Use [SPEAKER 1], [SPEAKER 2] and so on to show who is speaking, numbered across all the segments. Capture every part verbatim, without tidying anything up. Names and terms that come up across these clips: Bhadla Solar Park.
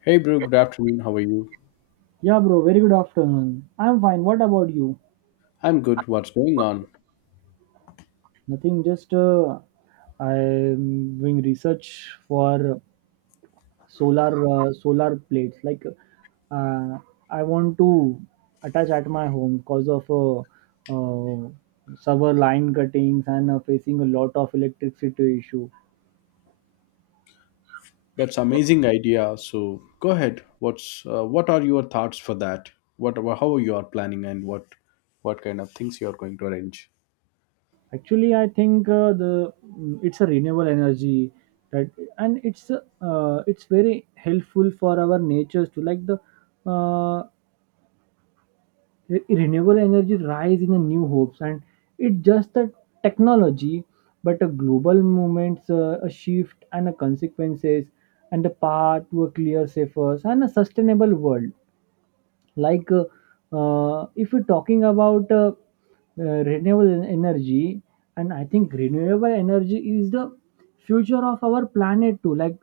[SPEAKER 1] Hey, bro, good afternoon. How are you?
[SPEAKER 2] Yeah, bro, very good afternoon. I'm fine. What about you?
[SPEAKER 1] I'm good. What's going on?
[SPEAKER 2] Nothing, just uh, I'm doing research for solar uh, solar plates. Like, uh, I want to attach at my home because of uh, uh, several line cuttings and uh, facing a lot of electricity issue.
[SPEAKER 1] That's amazing idea. So go ahead. What's uh, what are your thoughts for that? What how you are planning and what what kind of things you are going to arrange?
[SPEAKER 2] Actually, I think uh, the mm, it's a renewable energy that, and it's uh, it's very helpful for our natures. To like, the uh, re- renewable energy rise in a new hopes, and it's just a technology but a global movements, uh, a shift and a consequences, and a path to a clear safer and a sustainable world. Like, uh, uh, if you're talking about uh, uh, renewable en- energy, and I think renewable energy is the future of our planet too. Like,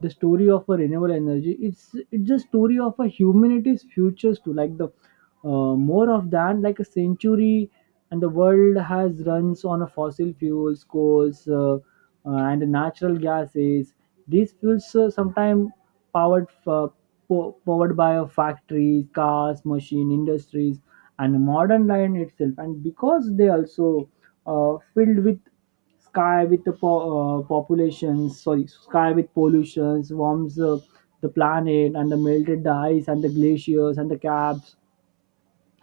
[SPEAKER 2] the story of a renewable energy, it's it's the story of a humanity's futures too. Like, the uh, more of than like a century, and the world has runs on a fossil fuels coals, uh, uh, and natural gases. These fuels, uh, sometimes powered, uh, po- powered by a factories cars machine industries and modern line itself, and because they also, uh, filled with sky with the po- uh, populations, sorry, sky with pollutions, warms uh, the planet, and the melted the ice and the glaciers and the caps.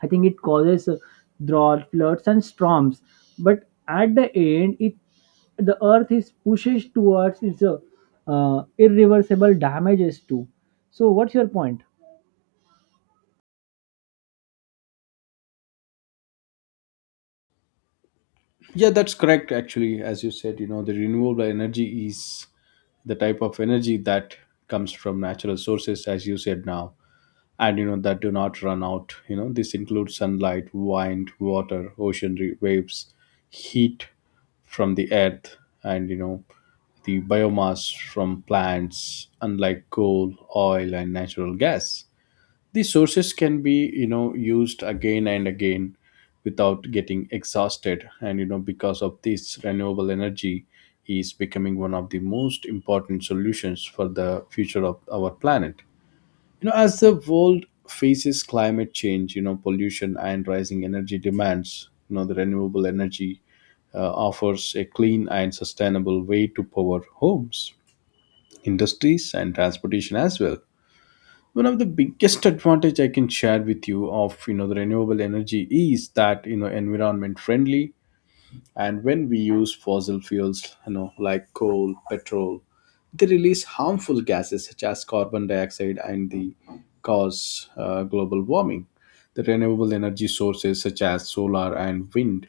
[SPEAKER 2] I think it causes uh, drought, floods, and storms. But at the end, it the earth is pushes towards its uh, uh, irreversible damages too. So, what's your point?
[SPEAKER 1] Yeah, that's correct. Actually, as you said, you know the renewable energy is the type of energy that comes from natural sources, as you said now. And you know that do not run out. You know this includes sunlight, wind, water, ocean re- waves, heat from the earth, and you know the biomass from plants, unlike coal, oil, and natural gas. These sources can be, you know used again and again without getting exhausted. And you know because of this, renewable energy is becoming one of the most important solutions for the future of our planet. You know as the world faces climate change, you know pollution, and rising energy demands, you know the renewable energy uh, offers a clean and sustainable way to power homes, industries, and transportation as well. One of the biggest advantage I can share with you of, you know the renewable energy is that, you know environment friendly. And when we use fossil fuels, you know like coal, petrol, they release harmful gases such as carbon dioxide, and they cause uh, global warming. The renewable energy sources such as solar and wind,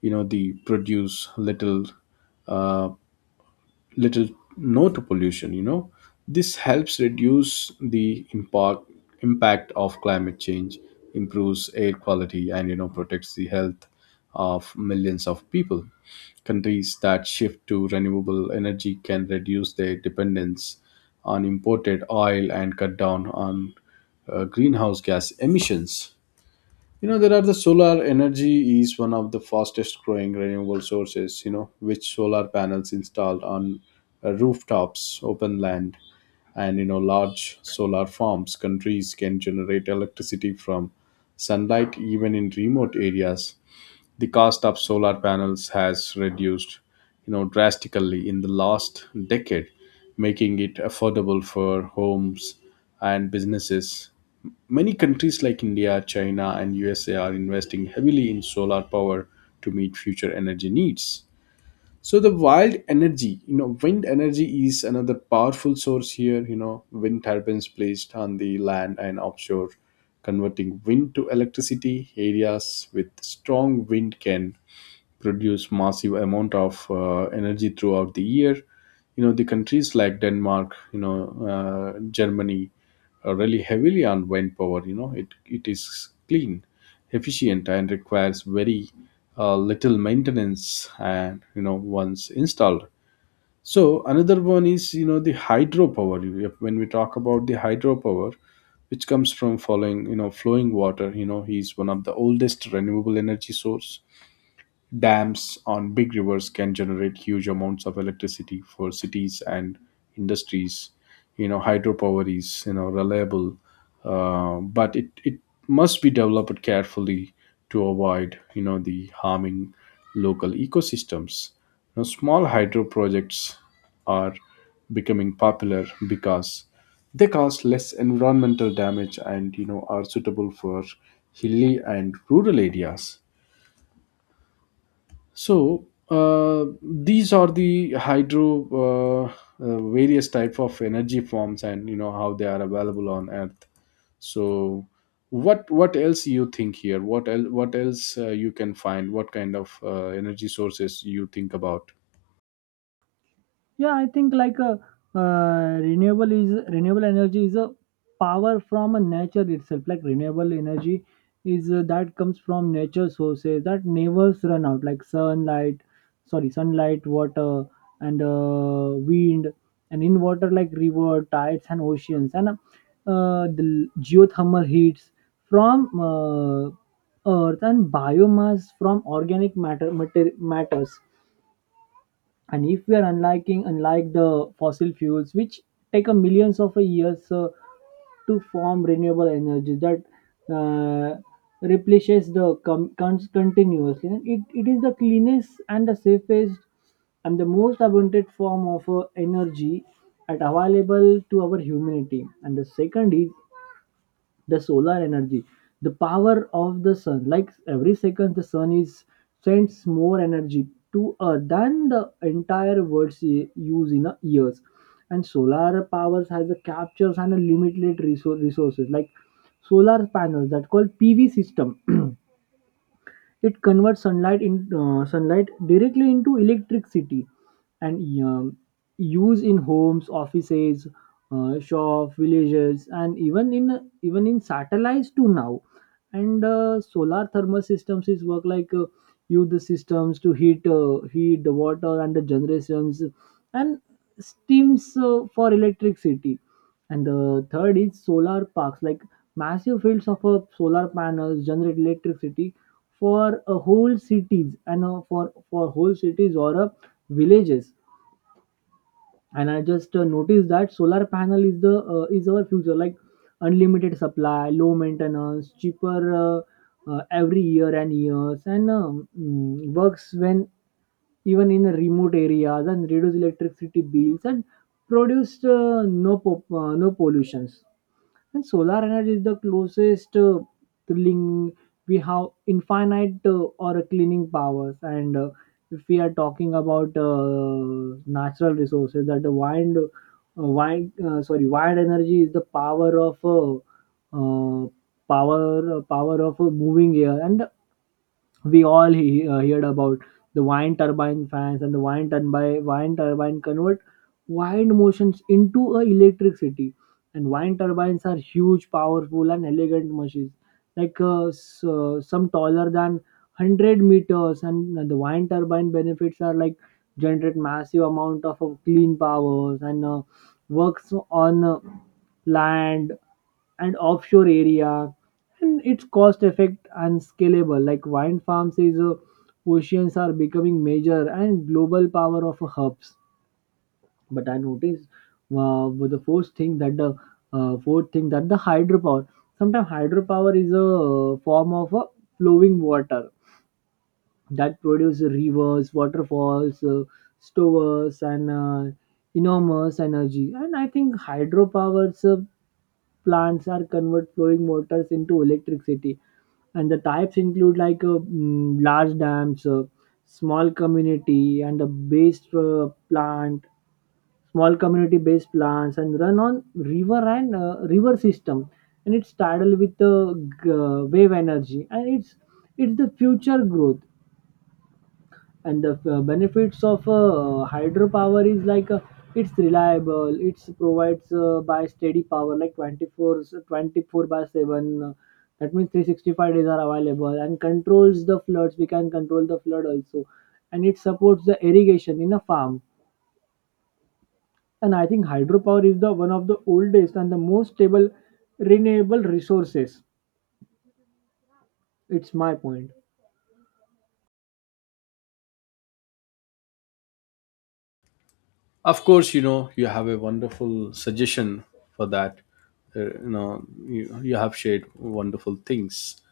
[SPEAKER 1] you know they produce little, uh, little no to pollution. You know this helps reduce the impact impact of climate change, improves air quality, and you know protects the health of millions of people. Countries that shift to renewable energy can reduce their dependence on imported oil and cut down on uh, greenhouse gas emissions. You know, there are— the solar energy is one of the fastest growing renewable sources, you know, which solar panels installed on uh, rooftops, open land, and, you know, large solar farms. Countries can generate electricity from sunlight even in remote areas. The cost of solar panels has reduced, you know drastically in the last decade, making it affordable for homes and businesses. Many countries like India, China, and U S A are investing heavily in solar power to meet future energy needs. So the wild energy— you know wind energy is another powerful source here. You know wind turbines placed on the land and offshore, converting wind to electricity. Areas with strong wind can produce massive amount of uh, energy throughout the year. You know the countries like Denmark, you know uh, Germany are really heavily on wind power. you know it, it is clean, efficient, and requires very uh, little maintenance, and you know once installed. So another one is, you know the hydropower. You- if- when we talk about the hydropower, which comes from following— you know flowing water, you know is one of the oldest renewable energy source. Dams on big rivers can generate huge amounts of electricity for cities and industries. You know, hydropower is, you know reliable, uh, but it it must be developed carefully to avoid, you know the harming local ecosystems. Now, small hydro projects are becoming popular because they cause less environmental damage, and you know are suitable for hilly and rural areas. So uh, these are the hydro uh, uh, various type of energy forms, and you know how they are available on Earth. So what what else you think here? What el- what else uh, you can find? What kind of uh, energy sources you think about?
[SPEAKER 2] Yeah, I think like a uh, renewable is renewable energy is a power from a nature itself. Like, renewable energy is uh, that comes from nature sources that never run out, like sunlight sorry sunlight, water, and uh, wind, and in water like river tides and oceans, and uh, the geothermal heats from uh, earth, and biomass from organic matter mater- matters. And if we are unliking unlike the fossil fuels, which take a millions of years uh, to form, renewable energy that uh, replenishes the com- con- continuously, and it, it is the cleanest and the safest and the most abundant form of uh, energy at available to our humanity. And the second is the solar energy, the power of the sun. Like, every second the sun is sends more energy to earth than the entire world's e- use in a years. And solar powers has a captures and a limited resource resources, like solar panels that called P V system. It converts sunlight in uh, sunlight directly into electricity, and um, use in homes, offices, uh, shop, villages, and even in even in satellites too now. And uh, solar thermal systems is work like, uh, use the systems to heat uh, heat the water and the generations, and steams uh, for electricity. And the third is solar parks, like massive fields of uh, solar panels generate electricity for a whole cities, and uh, for for whole cities or uh, villages. And I just uh, noticed that solar panel is the uh, is our future. Like, unlimited supply, low maintenance, cheaper uh, uh, every year and years, and um, mm, works when even in remote areas, and reduce electricity bills, and produce uh, no po- uh, no pollutions. And solar energy is the closest uh, link. We have infinite uh, or cleaning powers. And uh, if we are talking about uh, natural resources, that the wind, uh, wind, uh, sorry, wind energy is the power of uh, uh, power uh, power of uh, moving air, and we all he, uh, heard about the wind turbine fans, and the wind turbine wind turbine convert wind motions into a electricity. And wind turbines are huge powerful and elegant machines, like uh, s- uh, some taller than one hundred meters. And the wind turbine benefits are, like, generate massive amount of, of clean powers, and uh, works on uh, land and offshore area. And it's cost effect and scalable, like wind farms is uh, oceans are becoming major and global power of hubs. But I noticed, uh, with the first thing that the uh, fourth thing that the hydropower, sometimes hydropower is a uh, form of a flowing water that produce rivers, waterfalls, uh, stores, and uh, enormous energy. And I think hydropower uh, plants are convert flowing waters into electricity. And the types include, like, uh, mm, large dams, uh, small community, and a based uh, plant, small community-based plants, and run on river and uh, river system. And it's tidal with the g- uh, wave energy, and it's it's the future growth. And the uh, benefits of uh, hydropower is, like, uh, it's reliable, it's provides uh, by steady power like 24 24 by seven, uh, that means three hundred sixty-five days are available, and controls the floods, we can control the flood also, and it supports the irrigation in a farm. And I think hydropower is the one of the oldest and the most stable renewable resources. It's my point.
[SPEAKER 1] Of course, you know you have a wonderful suggestion for that. Uh, you know you, you have shared wonderful things.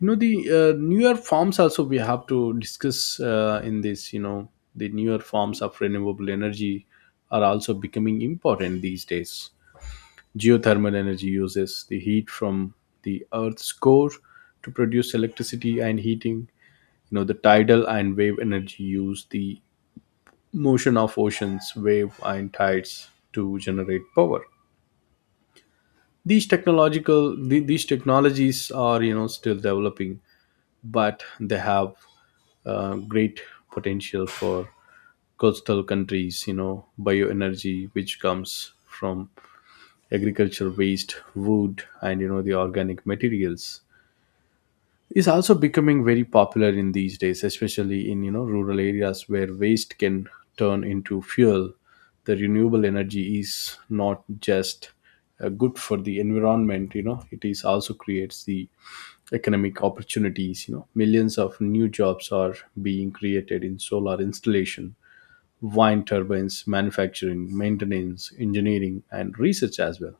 [SPEAKER 1] you know the uh, newer forms also we have to discuss uh, in this. You know the newer forms of renewable energy are also becoming important these days. Geothermal energy uses the heat from the earth's core to produce electricity and heating. You know the tidal and wave energy use the motion of oceans wave and tides to generate power. These technological the, these technologies are, you know still developing, but they have uh, great potential for coastal countries. You know bioenergy, which comes from agricultural waste, wood, and you know the organic materials, is also becoming very popular in these days, especially in, you know rural areas where waste can turn into fuel. The renewable energy is not just uh, good for the environment. You know it is also creates the economic opportunities. You know millions of new jobs are being created in solar installation, wind turbines manufacturing, maintenance, engineering, and research as well.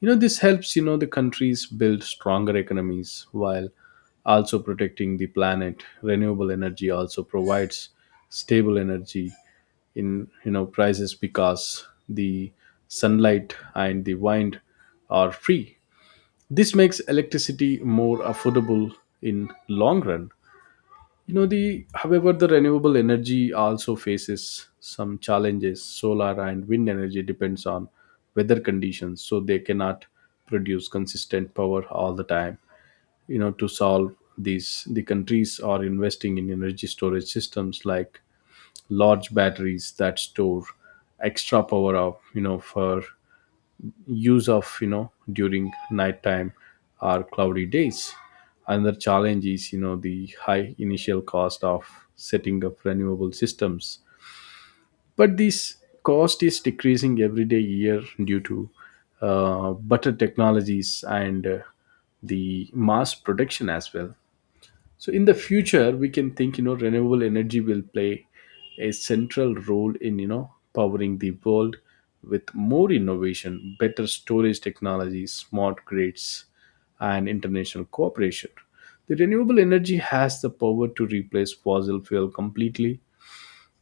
[SPEAKER 1] you know This helps, you know the countries build stronger economies while also protecting the planet. Renewable energy also provides stable energy in, you know prices, because the sunlight and the wind are free. This makes electricity more affordable in long run. You know the However, the renewable energy also faces some challenges. Solar and wind energy depends on weather conditions, so they cannot produce consistent power all the time. You know to solve these, the countries are investing in energy storage systems like large batteries that store extra power of, you know for use of, you know during nighttime or cloudy days. Another challenge is, you know the high initial cost of setting up renewable systems, but this cost is decreasing every day year due to uh, better technologies and uh, the mass production as well. So in the future, we can think, you know renewable energy will play a central role in, you know powering the world with more innovation, better storage technology, smart grids, and international cooperation. The renewable energy has the power to replace fossil fuel completely.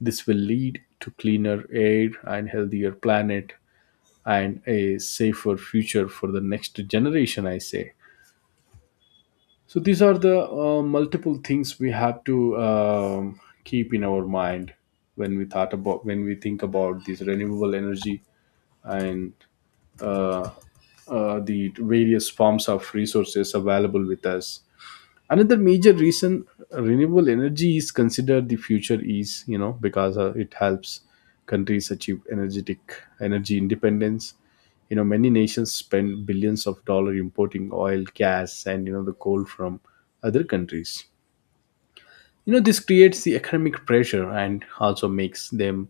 [SPEAKER 1] This will lead to cleaner air and healthier planet and a safer future for the next generation, I say. So these are the uh, multiple things we have to um, keep in our mind when we thought about when we think about this renewable energy, and uh, uh, the various forms of resources available with us. Another major reason uh, renewable energy is considered the future is, you know because uh, it helps countries achieve energetic energy independence. You know many nations spend billions of dollars importing oil, gas, and you know the coal from other countries. You know this creates the economic pressure and also makes them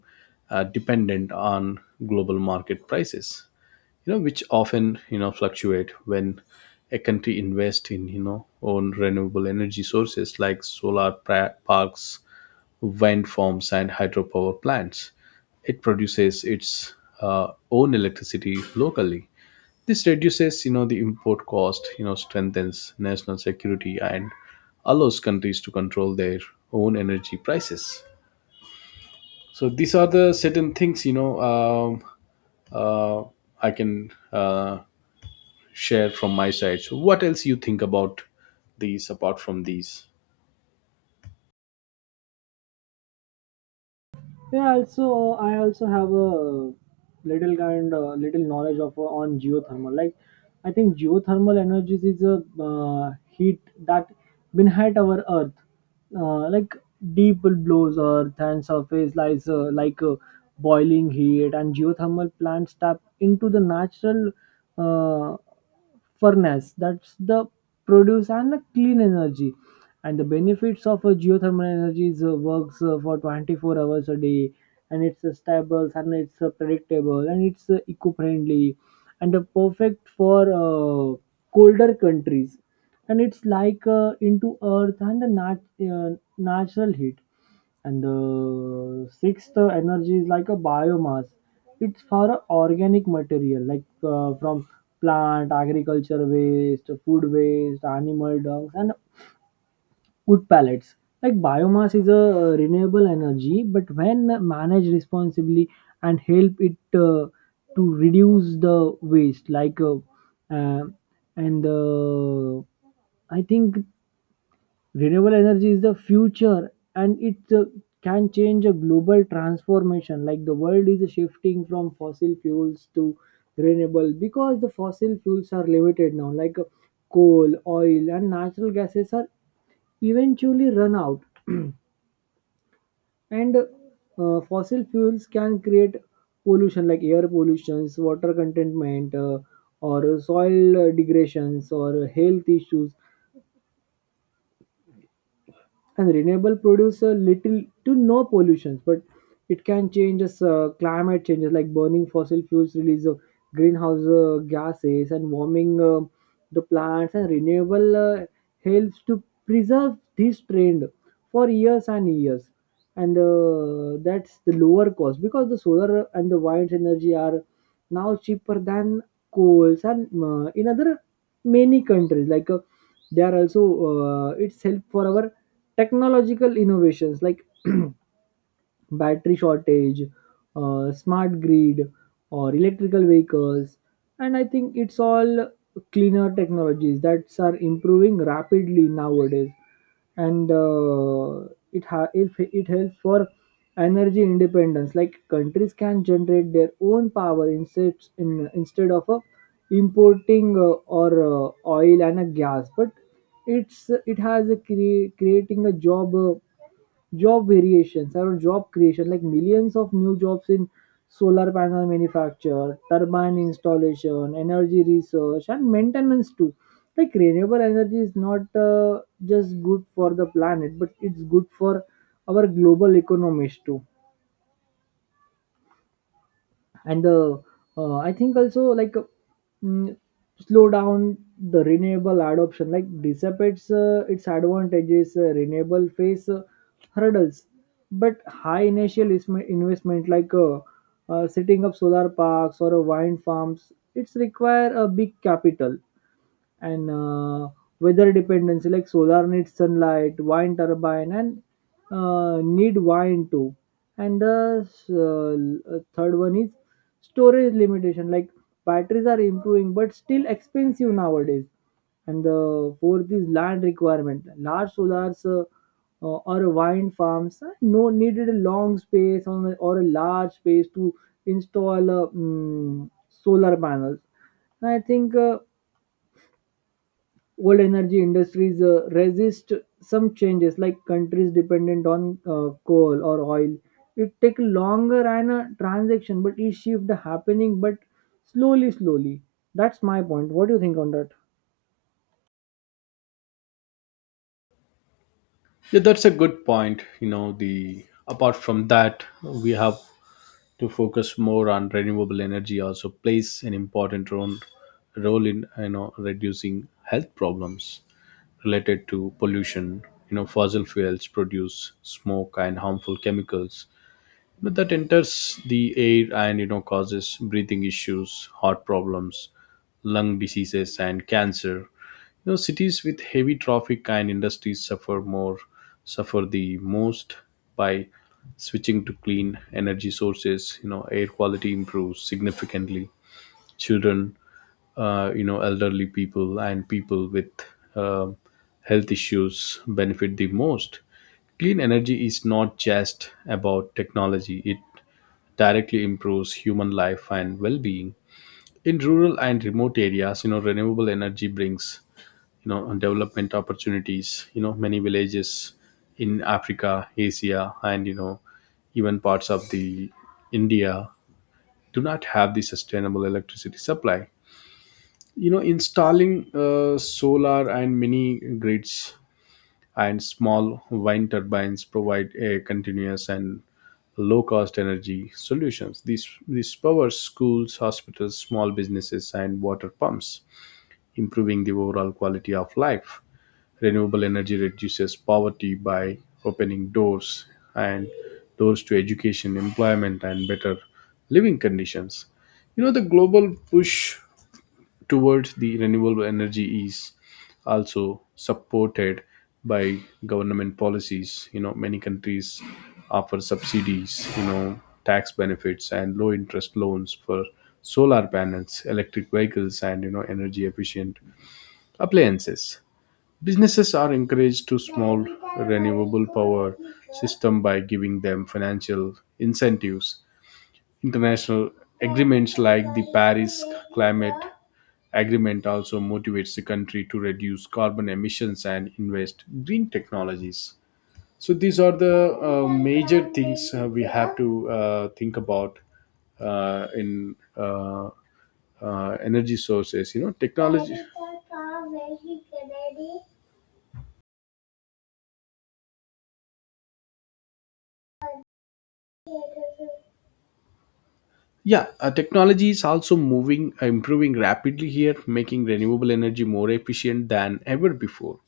[SPEAKER 1] uh, dependent on global market prices, you know which often, you know fluctuate. When a country invests in, you know own renewable energy sources like solar pra- parks, wind farms, and hydropower plants, it produces its uh, own electricity locally. This reduces, you know the import cost, you know strengthens national security, and allows countries to control their own energy prices. So these are the certain things, you know um, uh, I can uh, share from my side. So, what else you think about these apart from these?
[SPEAKER 2] Yeah, also I also have a little kind uh, little knowledge of uh, on geothermal. Like, I think geothermal energies is a uh, heat that been at our earth. Uh, like, deep blows earth and surface lies, uh, like uh, boiling heat. And geothermal plants tap into the natural uh, furnace that's the produce and the clean energy. And the benefits of uh, geothermal energy is, uh, works uh, for twenty-four hours a day, and it's uh, stable, and it's uh, predictable, and it's uh, eco-friendly, and uh, perfect for uh, colder countries. And it's like uh, into earth and the nat- uh, natural heat. And the sixth uh, energy is like a biomass. It's for a organic material like, uh, from plant agriculture waste, food waste, animal dung, and wood pellets. Like, biomass is a uh, renewable energy, but when managed responsibly and help it uh, to reduce the waste, like, uh, uh, and uh, I think renewable energy is the future, and it uh, can change a global transformation. Like, the world is shifting from fossil fuels to renewable, because the fossil fuels are limited now. Like, uh, coal, oil, and natural gases are eventually run out. And uh, fossil fuels can create pollution, like air pollutions, water contentment, uh, or soil uh, degradations, or health issues. And renewable produce a little to no pollution, but it can change as uh, climate changes, like burning fossil fuels release of greenhouse uh, gases, and warming uh, the plants. And renewable uh, helps to preserve this trend for years and years. And uh, that's the lower cost, because the solar and the wind energy are now cheaper than coals, and uh, in other many countries. Like, uh, they are also uh, it's help for our technological innovations, like battery shortage, uh, smart grid, or electrical vehicles. And I think it's all cleaner technologies that are improving rapidly nowadays. And uh, it, ha- it, it helps for energy independence. Like, countries can generate their own power instead, in, instead of uh, importing uh, or uh, oil and a gas. But it's it has a cre- creating a job. Uh, job variations around job creation, like millions of new jobs in solar panel manufacture, turbine installation, energy research, and maintenance too. Like, renewable energy is not uh, just good for the planet, but it's good for our global economies too. And the uh, I think also like uh, mm, slow down the renewable adoption, like dissipates uh, its advantages. Uh, renewable face uh, hurdles, but high initial isme- investment, like, uh, uh, setting up solar parks or uh, wind farms, it's require a big capital. And uh, weather dependency, like solar needs sunlight, wind turbine, and uh, need wind too. And the uh, third one is storage limitation, like batteries are improving but still expensive nowadays. And the fourth is land requirement, large solars, uh, uh, or wind farms, uh, no needed a long space on a- or a large space to install, uh, mm, solar panels. And I think, uh, old energy industries uh, resist some changes, like countries dependent on uh, coal or oil. It take longer and a transaction, but each shift happening, but slowly, slowly. That's my point. What do you think on that?
[SPEAKER 1] Yeah, that's a good point. You know, the Apart from that, we have to focus more on renewable energy. Also, plays an important role role in, you know reducing health problems related to pollution. You know, fossil fuels produce smoke and harmful chemicals but that enters the air and you know causes breathing issues, heart problems, lung diseases, and cancer. You know cities with heavy traffic and industries suffer more suffer the most. By switching to clean energy sources, you know air quality improves significantly. Children, uh, you know elderly people, and people with uh, health issues benefit the most. Clean energy is not just about technology, it directly improves human life and well-being. In rural and remote areas, you know renewable energy brings, you know development opportunities. You know many villages in Africa, Asia, and, you know even parts of the India, do not have the sustainable electricity supply. You know installing uh, solar and mini grids and small wind turbines provide a continuous and low cost energy solutions. These these power schools, hospitals, small businesses, and water pumps, improving the overall quality of life. Renewable energy reduces poverty by opening doors and doors to education, employment, and better living conditions. You know the global push towards the renewable energy is also supported by government policies. You know many countries offer subsidies, you know tax benefits, and low interest loans for solar panels, electric vehicles, and you know energy efficient appliances. Businesses are encouraged to small renewable power system by giving them financial incentives. International agreements like the Paris climate agreement also motivates the country to reduce carbon emissions and invest green technologies. So these are the uh, major things uh, we have to uh, think about, uh, in uh, uh, energy sources. You know technology— yeah, uh, technology is also moving uh, improving rapidly here, making renewable energy more efficient than ever before.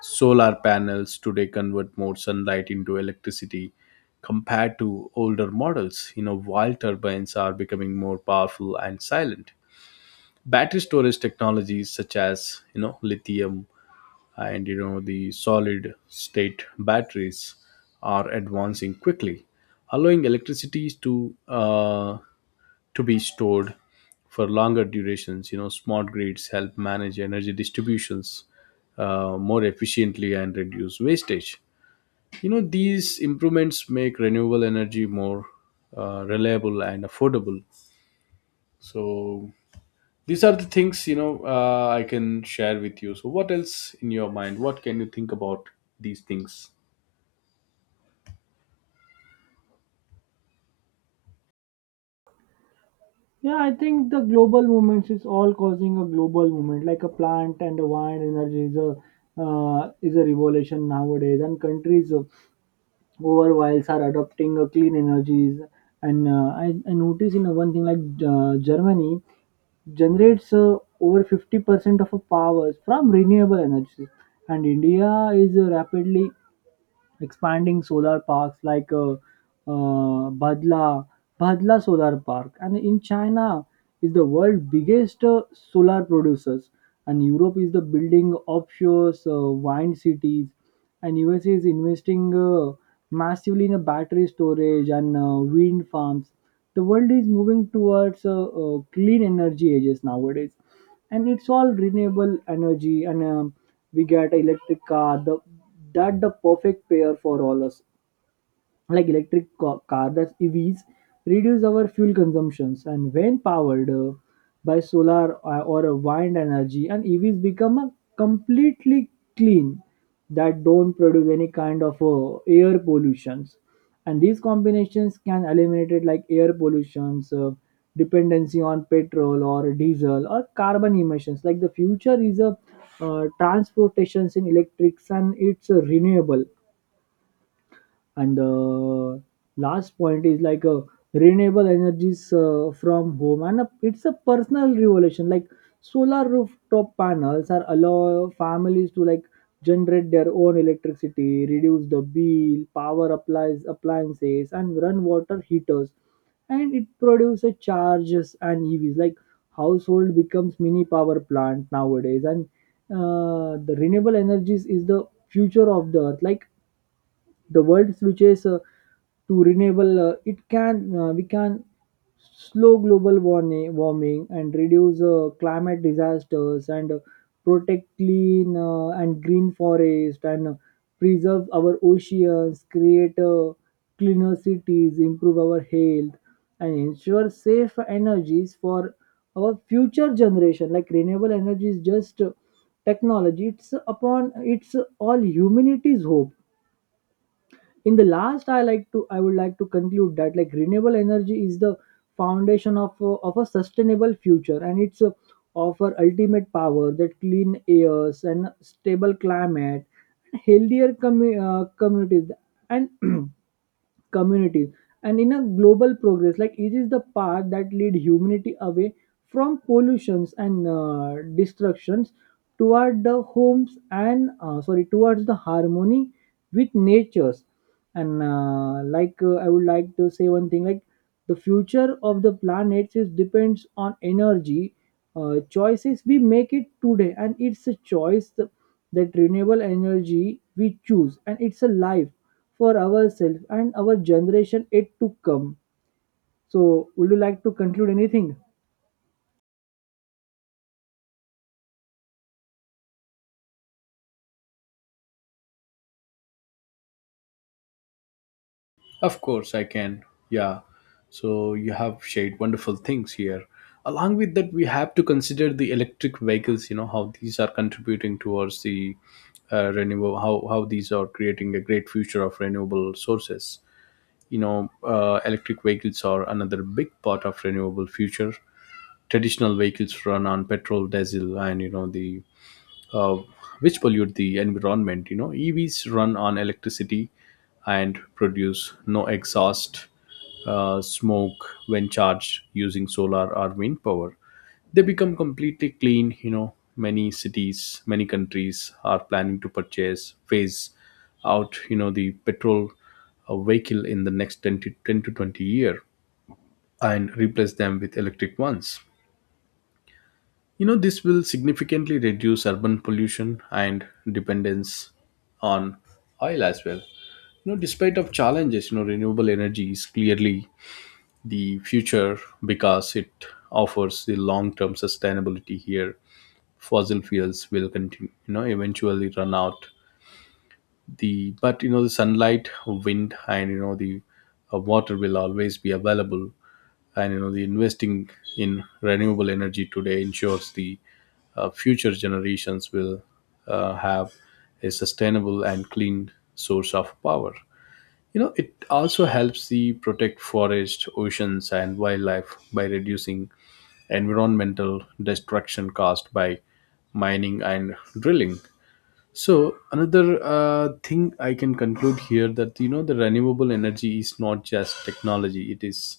[SPEAKER 1] Solar panels today convert more sunlight into electricity compared to older models. You know, while turbines are becoming more powerful and silent. Battery storage technologies such as, you know, lithium, and, you know, the solid state batteries, are advancing quickly, allowing electricity to uh, to be stored for longer durations. You know, smart grids help manage energy distributions uh, more efficiently and reduce wastage. You know, these improvements make renewable energy more uh, reliable and affordable. So these are the things you know uh, I can share with you. So what else in your mind? What can you think about these things?
[SPEAKER 2] Yeah, I think the global movements is all causing a global movement, like a plant and a wind energy is a uh, is a revolution nowadays. And countries, uh, over whiles are adopting uh, clean energies. And uh, I, I notice in one thing, like, uh, Germany generates uh, over fifty percent of our power from renewable energies. And India is uh, rapidly expanding solar parks like uh, uh, Bhadla, Bhadla Solar Park. And in China is the world biggest uh, solar producers. And Europe is the building offshore uh, wind cities. And U S A is investing uh, massively in a battery storage and uh, wind farms. The world is moving towards uh, uh, clean energy ages nowadays, and it's all renewable energy. And um we get electric car, the that the perfect pair for all us. Like, electric co- car, that's E Vs reduce our fuel consumptions, and when powered uh, by solar uh, or a wind energy, and E Vs become a completely clean, that don't produce any kind of uh, air pollutions. And these combinations can eliminate it, like air pollutions, uh, dependency on petrol or diesel, or carbon emissions. Like, the future is a uh, transportations in electrics, and it's uh, renewable. And the last point is like a renewable energies uh, from home, and a, it's a personal revolution. Like, solar rooftop panels are allow families to, like, generate their own electricity, reduce the bill, power applies appliances, and run water heaters, and it produces charges and E Vs. Like, household becomes mini power plant nowadays. And uh, the renewable energies is the future of the earth. Like, the world switches, uh, to renewable, uh, it can uh, we can slow global warming, warming, and reduce uh, climate disasters, and uh, protect clean uh, and green forest, and uh, preserve our oceans, create uh, cleaner cities, improve our health, and ensure safe energies for our future generation. Like, renewable energy is just uh, technology, it's upon it's all humanity's hope. In the last i like to I would like to conclude that, like, renewable energy is the foundation of a, of a sustainable future, and it's a, offer ultimate power, that clean airs, and stable climate, and healthier commu- uh, communities, and communities, and in a global progress. Like, it is the path that lead humanity away from pollutions and uh, destructions, toward the homes, and uh, sorry towards the harmony with natures. And uh, like, uh, I would like to say one thing, like, the future of the planets is depends on energy uh, choices we make it today, and it's a choice th- that renewable energy we choose, and it's a life for ourselves and our generation it to come. So would you like to conclude anything?
[SPEAKER 1] Of course, I can. Yeah. So you have shared wonderful things here. Along with that, we have to consider the electric vehicles. You know how these are contributing towards the uh, renewable. How how these are creating a great future of renewable sources. You know, uh, electric vehicles are another big part of renewable future. Traditional vehicles run on petrol, diesel, and you know the uh, which pollute the environment. You know, E Vs run on electricity and produce no exhaust uh, smoke when charged using solar or wind power. They become completely clean. You know, many cities, many countries are planning to purchase phase out. You know, the petrol uh, vehicle in the next ten to, ten to twenty year and replace them with electric ones. You know, this will significantly reduce urban pollution and dependence on oil as well. You know, despite of challenges, you know, renewable energy is clearly the future because it offers the long-term sustainability here. Fossil fuels will continue, you know, eventually run out the but you know the sunlight wind and you know the uh, water will always be available, and you know the investing in renewable energy today ensures the uh, future generations will uh, have a sustainable and clean source of power. You know it also helps the protect forests, oceans and wildlife by reducing environmental destruction caused by mining and drilling. So another uh, thing I can conclude here that you know the renewable energy is not just technology; it is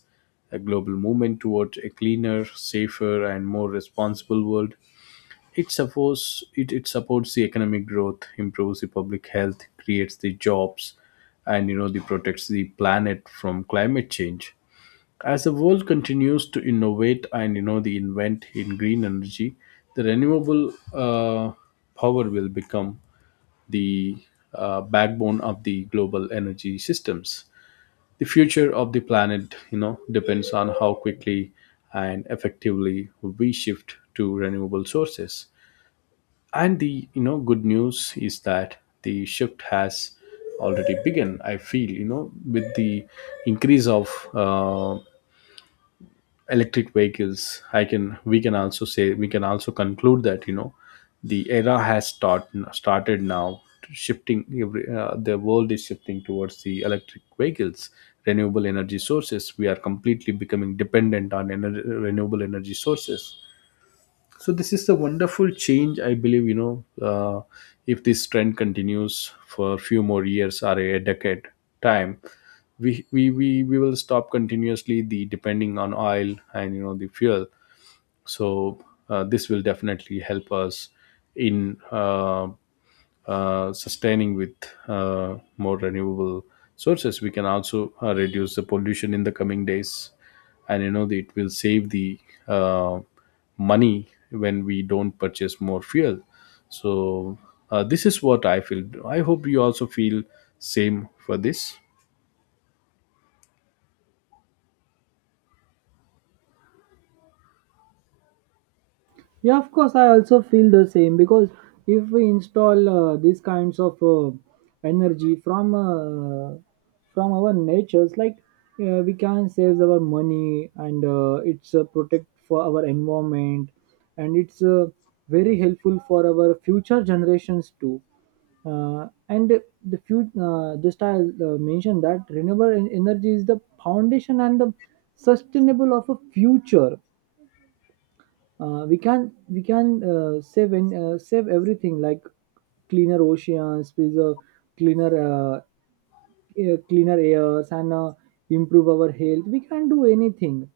[SPEAKER 1] a global movement towards a cleaner, safer, and more responsible world. It supports it, it supports the economic growth, improves the public health, creates the jobs, and you know the protects the planet from climate change. As the world continues to innovate and you know the invent in green energy, the renewable uh, power will become the uh, backbone of the global energy systems. The future of the planet, you know, depends on how quickly and effectively we shift to renewable sources. And the, you know, good news is that the shift has already begun. I feel, you know, with the increase of uh, electric vehicles, I can we can also say we can also conclude that you know the era has start, started now shifting every, uh, the world is shifting towards the electric vehicles, renewable energy sources. We are completely becoming dependent on ener- renewable energy sources. So this is the wonderful change I believe, you know. uh, if this trend continues for a few more years or a decade time, we, we we we will stop continuously the depending on oil and you know the fuel. So uh, this will definitely help us in uh, uh, sustaining with uh, more renewable sources. We can also uh, reduce the pollution in the coming days. And you know, the, it will save the uh, money when we don't purchase more fuel. So uh, this is what I feel. I hope you also feel same for this.
[SPEAKER 2] Yeah, of course, I also feel the same, because if we install uh, these kinds of uh, energy from uh, from our natures. Like, uh, we can save our money, and uh, it's uh, protect for our environment, and it's uh, very helpful for our future generations too. Uh, and the few, uh, just I uh, mentioned that renewable en- energy is the foundation and the sustainable of a future. uh, we can we can uh, save, and uh, save everything, like cleaner oceans, preserve cleaner uh, air- cleaner airs, and uh, improve our health, we can do anything.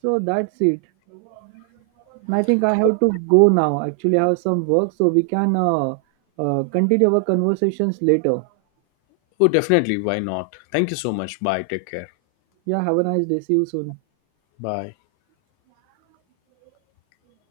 [SPEAKER 2] So that's it. And I think I have to go now, actually I have some work, so we can uh, uh, continue our conversations later.
[SPEAKER 1] Oh, definitely. Why not? Thank you so much. Bye. Take care.
[SPEAKER 2] Yeah, have a nice day, see you soon.
[SPEAKER 1] Bye.